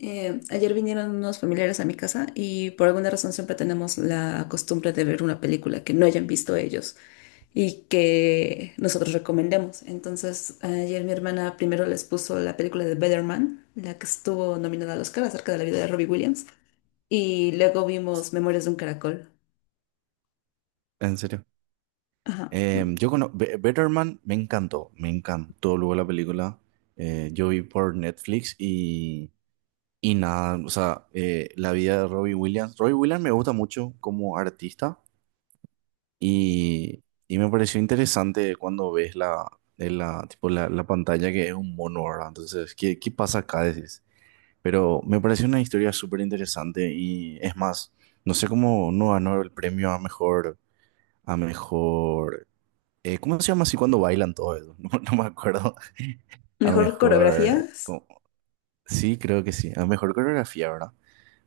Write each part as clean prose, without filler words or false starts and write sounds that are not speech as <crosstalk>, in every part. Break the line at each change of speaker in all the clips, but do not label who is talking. Ayer vinieron unos familiares a mi casa y por alguna razón siempre tenemos la costumbre de ver una película que no hayan visto ellos y que nosotros recomendemos. Entonces, ayer mi hermana primero les puso la película de Better Man, la que estuvo nominada al Oscar acerca de la vida de Robbie Williams, y luego vimos Memorias de un Caracol.
En serio.
Ajá.
Yo conozco Better Man, me encantó luego la película. Yo vi por Netflix y nada, o sea, la vida de Robbie Williams. Robbie Williams me gusta mucho como artista y, y me pareció interesante cuando ves la, en la, tipo la, la pantalla que es un mono, ¿verdad? Entonces, ¿qué pasa acá? Decís. Pero me pareció una historia súper interesante y es más, no sé cómo no ganó el premio a mejor. ¿cómo se llama así cuando bailan todo eso? <laughs> No, no me acuerdo. A
Mejor
mejor.
coreografías.
Sí, creo que sí. A mejor coreografía, ¿verdad?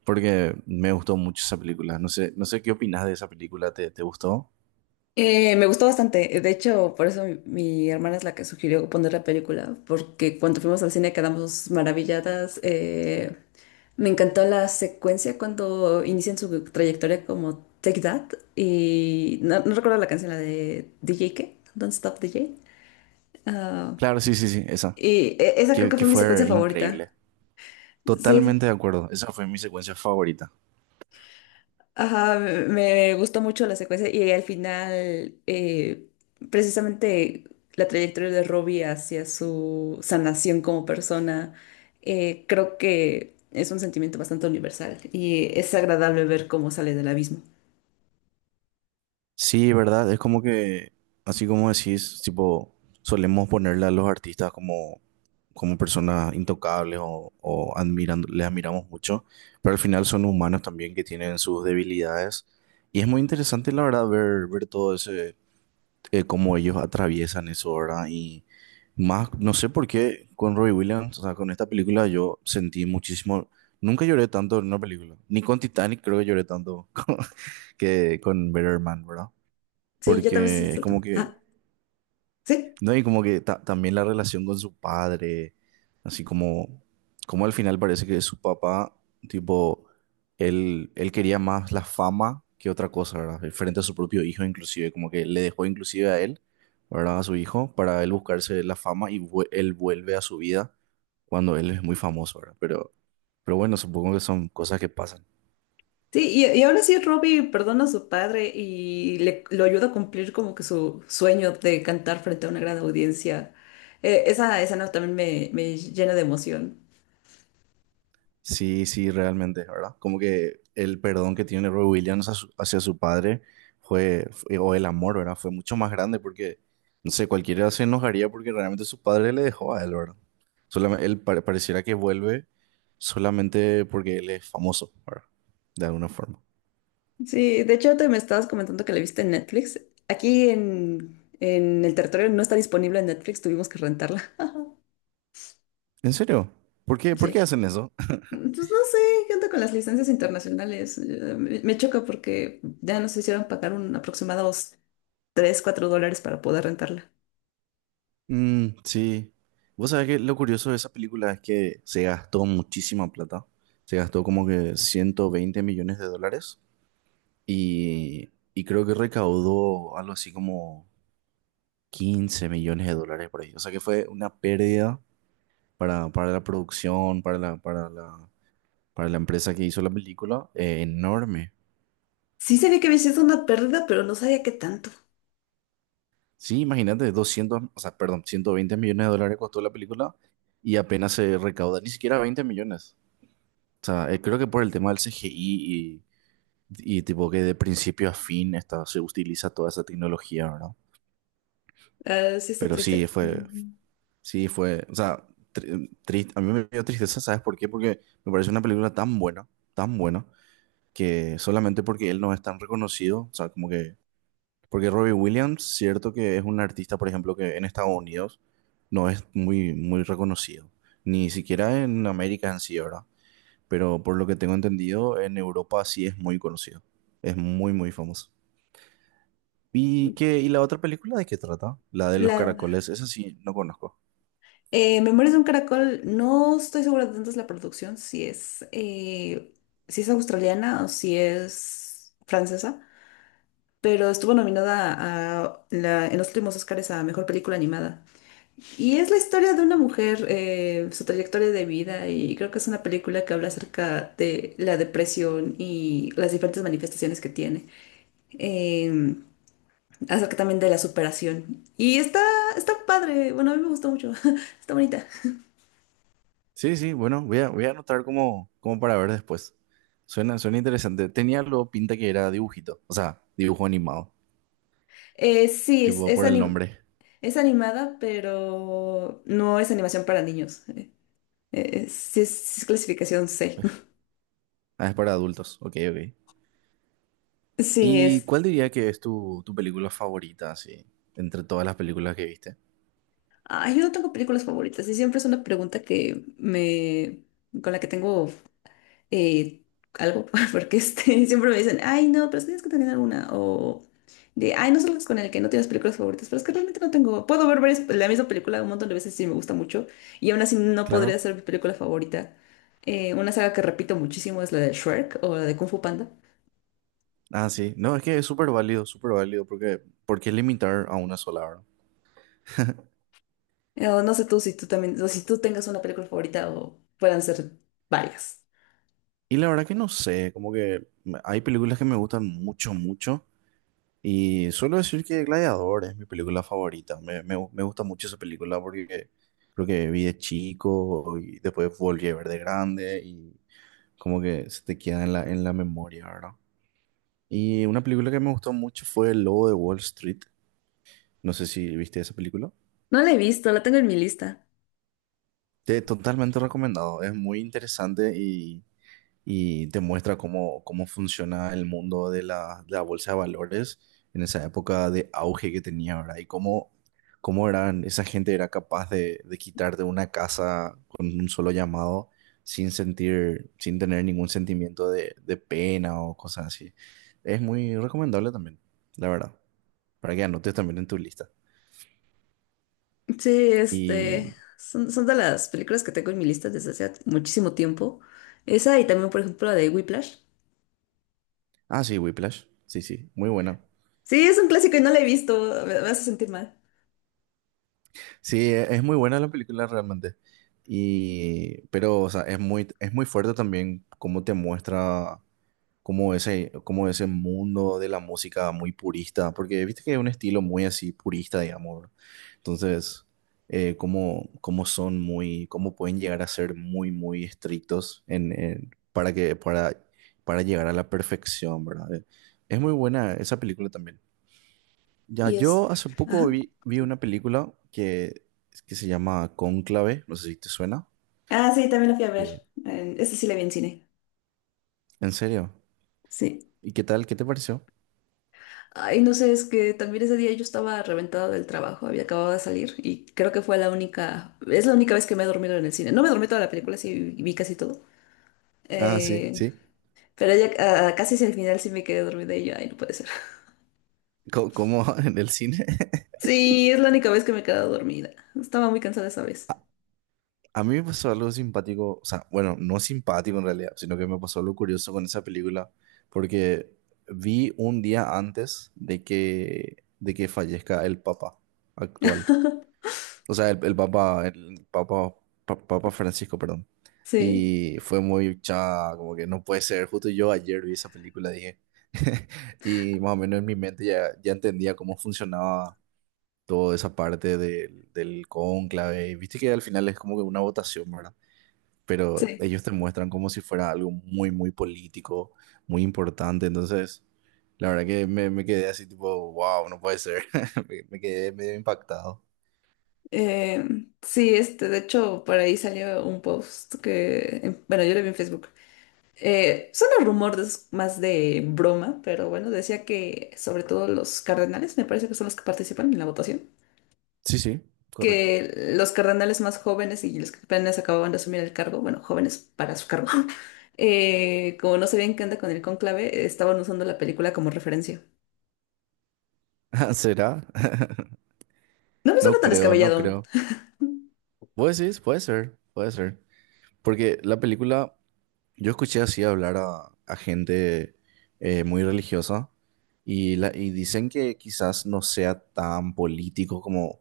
Porque me gustó mucho esa película. No sé, no sé qué opinas de esa película. ¿Te gustó?
Me gustó bastante. De hecho, por eso mi hermana es la que sugirió poner la película, porque cuando fuimos al cine quedamos maravilladas. Me encantó la secuencia cuando inician su trayectoria como Take That y no recuerdo la canción, la de DJ qué, Don't Stop DJ. Ah,
Claro, sí, sí, sí, esa.
y esa creo
Que,
que
que
fue mi secuencia
fue
favorita.
increíble.
Sí,
Totalmente de acuerdo. Esa fue mi secuencia favorita.
ajá, me gustó mucho la secuencia y al final precisamente la trayectoria de Robbie hacia su sanación como persona. Creo que es un sentimiento bastante universal y es agradable ver cómo sale del abismo.
Sí, ¿verdad? Es como que, así como decís, tipo, solemos ponerle a los artistas como personas intocables o admirando, les admiramos mucho, pero al final son humanos también que tienen sus debilidades. Y es muy interesante, la verdad, ver todo ese, cómo ellos atraviesan eso, ¿verdad? Y más, no sé por qué con Robbie Williams, o sea, con esta película yo sentí muchísimo, nunca lloré tanto en una película, ni con Titanic creo que lloré tanto <laughs> que con Better Man, ¿verdad?
Sí, yo también soy
Porque es
salto.
como que
Ah, sí,
no, y como que también la relación con su padre, así como al final parece que su papá, tipo, él quería más la fama que otra cosa, ¿verdad? Frente a su propio hijo, inclusive, como que le dejó inclusive a él, ¿verdad? A su hijo, para él buscarse la fama y él vuelve a su vida cuando él es muy famoso, ¿verdad? Pero bueno, supongo que son cosas que pasan.
sí, y aún así Robbie perdona a su padre y lo ayuda a cumplir como que su sueño de cantar frente a una gran audiencia. Esa escena también me llena de emoción.
Sí, sí, realmente, ¿verdad? Como que el perdón que tiene Roy Williams hacia su padre o el amor, ¿verdad? Fue mucho más grande porque, no sé, cualquiera se enojaría porque realmente su padre le dejó a él, ¿verdad? Solamente, él pareciera que vuelve solamente porque él es famoso, ¿verdad? De alguna forma.
Sí, de hecho te me estabas comentando que la viste en Netflix. Aquí en el territorio no está disponible en Netflix, tuvimos que rentarla. <laughs>
¿En serio? ¿Por qué
Sí.
hacen eso? <laughs>
Mm, pues no sé, ¿qué onda con las licencias internacionales? Me choca porque ya nos hicieron pagar un aproximados 3 4 dólares para poder rentarla.
Mm, sí. Vos sabés que lo curioso de esa película es que se gastó muchísima plata. Se gastó como que 120 millones de dólares. Y creo que recaudó algo así como 15 millones de dólares por ahí. O sea que fue una pérdida para la producción, para la empresa que hizo la película, enorme.
Sí sabía que había sido una pérdida, pero no sabía qué tanto.
Sí, imagínate, doscientos o sea, perdón, 120 millones de dólares costó la película y apenas se recauda, ni siquiera 20 millones. O sea, creo que por el tema del CGI y, y tipo que de principio a fin se utiliza toda esa tecnología, ¿verdad?
Ah, sí está
Pero sí,
triste. Ujú.
O sea, triste, a mí me dio tristeza, ¿sabes por qué? Porque me parece una película tan buena, que solamente porque él no es tan reconocido, o sea, como que, porque Robbie Williams, cierto que es un artista, por ejemplo, que en Estados Unidos no es muy, muy reconocido, ni siquiera en América en sí, ¿verdad? Pero por lo que tengo entendido, en Europa sí es muy conocido, es muy, muy famoso. ¿Y la otra película de qué trata? La de los
La
caracoles, esa sí, no conozco.
Memorias de un caracol, no estoy segura de dónde es la producción, si es, si es australiana o si es francesa, pero estuvo nominada a en los últimos Oscars a Mejor Película Animada. Y es la historia de una mujer, su trayectoria de vida, y creo que es una película que habla acerca de la depresión y las diferentes manifestaciones que tiene. Eh, acerca también de la superación. Y está padre, bueno, a mí me gustó mucho, <laughs> está bonita.
Sí, sí, bueno, voy a, anotar como para ver después. Suena interesante. Tenía lo pinta que era dibujito, o sea, dibujo animado,
Sí,
tipo por el nombre.
es animada, pero no es animación para niños. Sí sí es clasificación C. <laughs>
Ah, es para adultos, ok, ok.
Sí,
¿Y
es...
cuál diría que es tu película favorita, así, entre todas las películas que viste?
Ay, yo no tengo películas favoritas y siempre es una pregunta que me... con la que tengo eh, algo, <laughs> porque este, siempre me dicen, ay, no, pero es que tienes que tener alguna, o de, ay, no salgas con el que no tienes películas favoritas, pero es que realmente no tengo, puedo ver la misma película un montón de veces si me gusta mucho, y aún así no podría
Claro.
ser mi película favorita. Una saga que repito muchísimo es la de Shrek o la de Kung Fu Panda.
Ah, sí. No, es que es súper válido, porque ¿por qué limitar a una sola, verdad?
O no sé tú si tú también, o si tú tengas una película favorita o puedan ser varias.
Y la verdad que no sé, como que hay películas que me gustan mucho, mucho. Y suelo decir que Gladiador es mi película favorita. Me gusta mucho esa película porque creo que vi de chico y después volví a ver de grande y como que se te queda en la memoria, ¿verdad? Y una película que me gustó mucho fue El Lobo de Wall Street. No sé si viste esa película.
No la he visto, la tengo en mi lista.
Totalmente recomendado. Es muy interesante y te muestra cómo funciona el mundo de la bolsa de valores en esa época de auge que tenía, ¿verdad? Y cómo eran, esa gente era capaz de quitarte una casa con un solo llamado sin sentir, sin tener ningún sentimiento de pena o cosas así. Es muy recomendable también, la verdad, para que anotes también en tu lista.
Sí, este,
Y,
son de las películas que tengo en mi lista desde hace muchísimo tiempo. Esa y también, por ejemplo, la de Whiplash.
ah, sí, Whiplash, sí, sí, muy buena.
Sí, es un clásico y no la he visto, me hace sentir mal.
Sí, es muy buena la película realmente. Pero, o sea, es muy fuerte también cómo te muestra cómo ese mundo de la música muy purista, porque viste que es un estilo muy así purista, digamos. Entonces, cómo pueden llegar a ser muy, muy estrictos para llegar a la perfección, ¿verdad? Es muy buena esa película también. Ya,
Y es...
yo hace poco
Ajá.
vi una película que se llama Cónclave, no sé si te suena.
Ah, sí, también la fui a ver.
Que-
Esa sí la vi en cine.
¿En serio?
Sí.
¿Y qué tal? ¿Qué te pareció?
Ay, no sé, es que también ese día yo estaba reventada del trabajo, había acabado de salir y creo que fue la única, es la única vez que me he dormido en el cine. No me dormí toda la película, sí vi casi todo.
Ah, sí,
Eh,
sí.
pero ya casi hacia el final sí me quedé dormida y yo, ay, no puede ser.
Co- Como <laughs> en el cine? <laughs>
Sí, es la única vez que me he quedado dormida. Estaba muy cansada esa vez.
A, a mí me pasó algo simpático, o sea, bueno, no simpático en realidad, sino que me pasó algo curioso con esa película, porque vi un día antes de que fallezca el Papa actual.
<laughs>
O sea, el Papa Francisco, perdón.
Sí,
Y fue muy cha, como que no puede ser. Justo yo ayer vi esa película, dije. <laughs> Y más o menos en mi mente ya entendía cómo funcionaba toda esa parte del cónclave. Y viste que al final es como que una votación, ¿verdad? Pero
sí.
ellos te muestran como si fuera algo muy, muy político, muy importante. Entonces, la verdad que me quedé así tipo, wow, no puede ser. <laughs> Me quedé medio impactado.
Eh, sí, este, de hecho, por ahí salió un post que, bueno, yo lo vi en Facebook. Son los rumores más de broma, pero bueno, decía que sobre todo los cardenales, me parece que son los que participan en la votación,
Sí, sí, correcto.
que los cardenales más jóvenes y los que apenas acababan de asumir el cargo, bueno, jóvenes para su cargo, <laughs> como no sabían qué anda con el cónclave, estaban usando la película como referencia.
<laughs> ¿Será? <laughs>
No me suena
No
tan
creo, no
descabellado.
creo. Puede ser, puede ser, puede ser. Porque la película, yo escuché así hablar a gente muy religiosa y dicen que quizás no sea tan político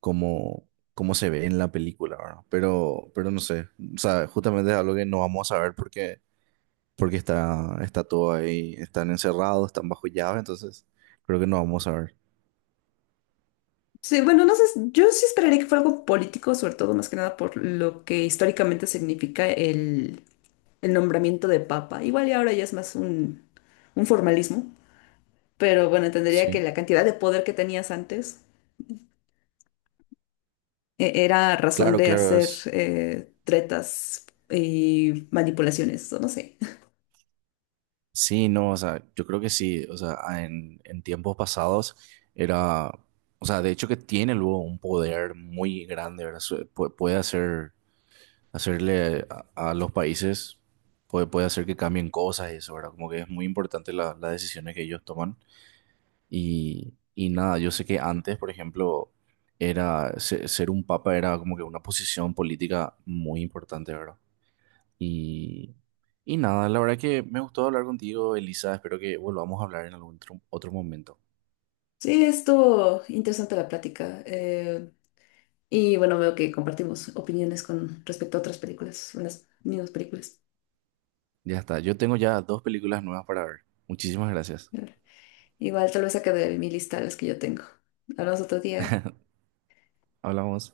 como, como se ve en la película, ¿verdad? pero no sé. O sea, justamente es algo que no vamos a saber porque está todo ahí, están encerrados, están bajo llave, entonces creo que no vamos a ver.
Sí, bueno, no sé, yo sí esperaría que fuera algo político, sobre todo más que nada por lo que históricamente significa el nombramiento de papa. Igual y ahora ya es más un formalismo, pero bueno, entendería que
Sí.
la cantidad de poder que tenías antes era razón
Claro,
de
claro,
hacer
es.
tretas y manipulaciones, o no sé.
Sí, no, o sea, yo creo que sí, o sea, en tiempos pasados era, o sea, de hecho que tiene luego un poder muy grande, ¿verdad? Puede hacer, hacerle a los países, puede hacer que cambien cosas y eso, ¿verdad? Como que es muy importante las decisiones que ellos toman. Y nada, yo sé que antes, por ejemplo, ser un papa era como que una posición política muy importante, ¿verdad? Y, y nada, la verdad que me gustó hablar contigo, Elisa. Espero que volvamos a hablar en algún otro momento.
Sí, esto interesante la plática. Y bueno, veo que compartimos opiniones con respecto a otras películas, unas mismas películas.
Ya está, yo tengo ya dos películas nuevas para ver. Muchísimas gracias.
Igual tal vez saque de mi lista las que yo tengo. Hablamos otro día.
Hablamos.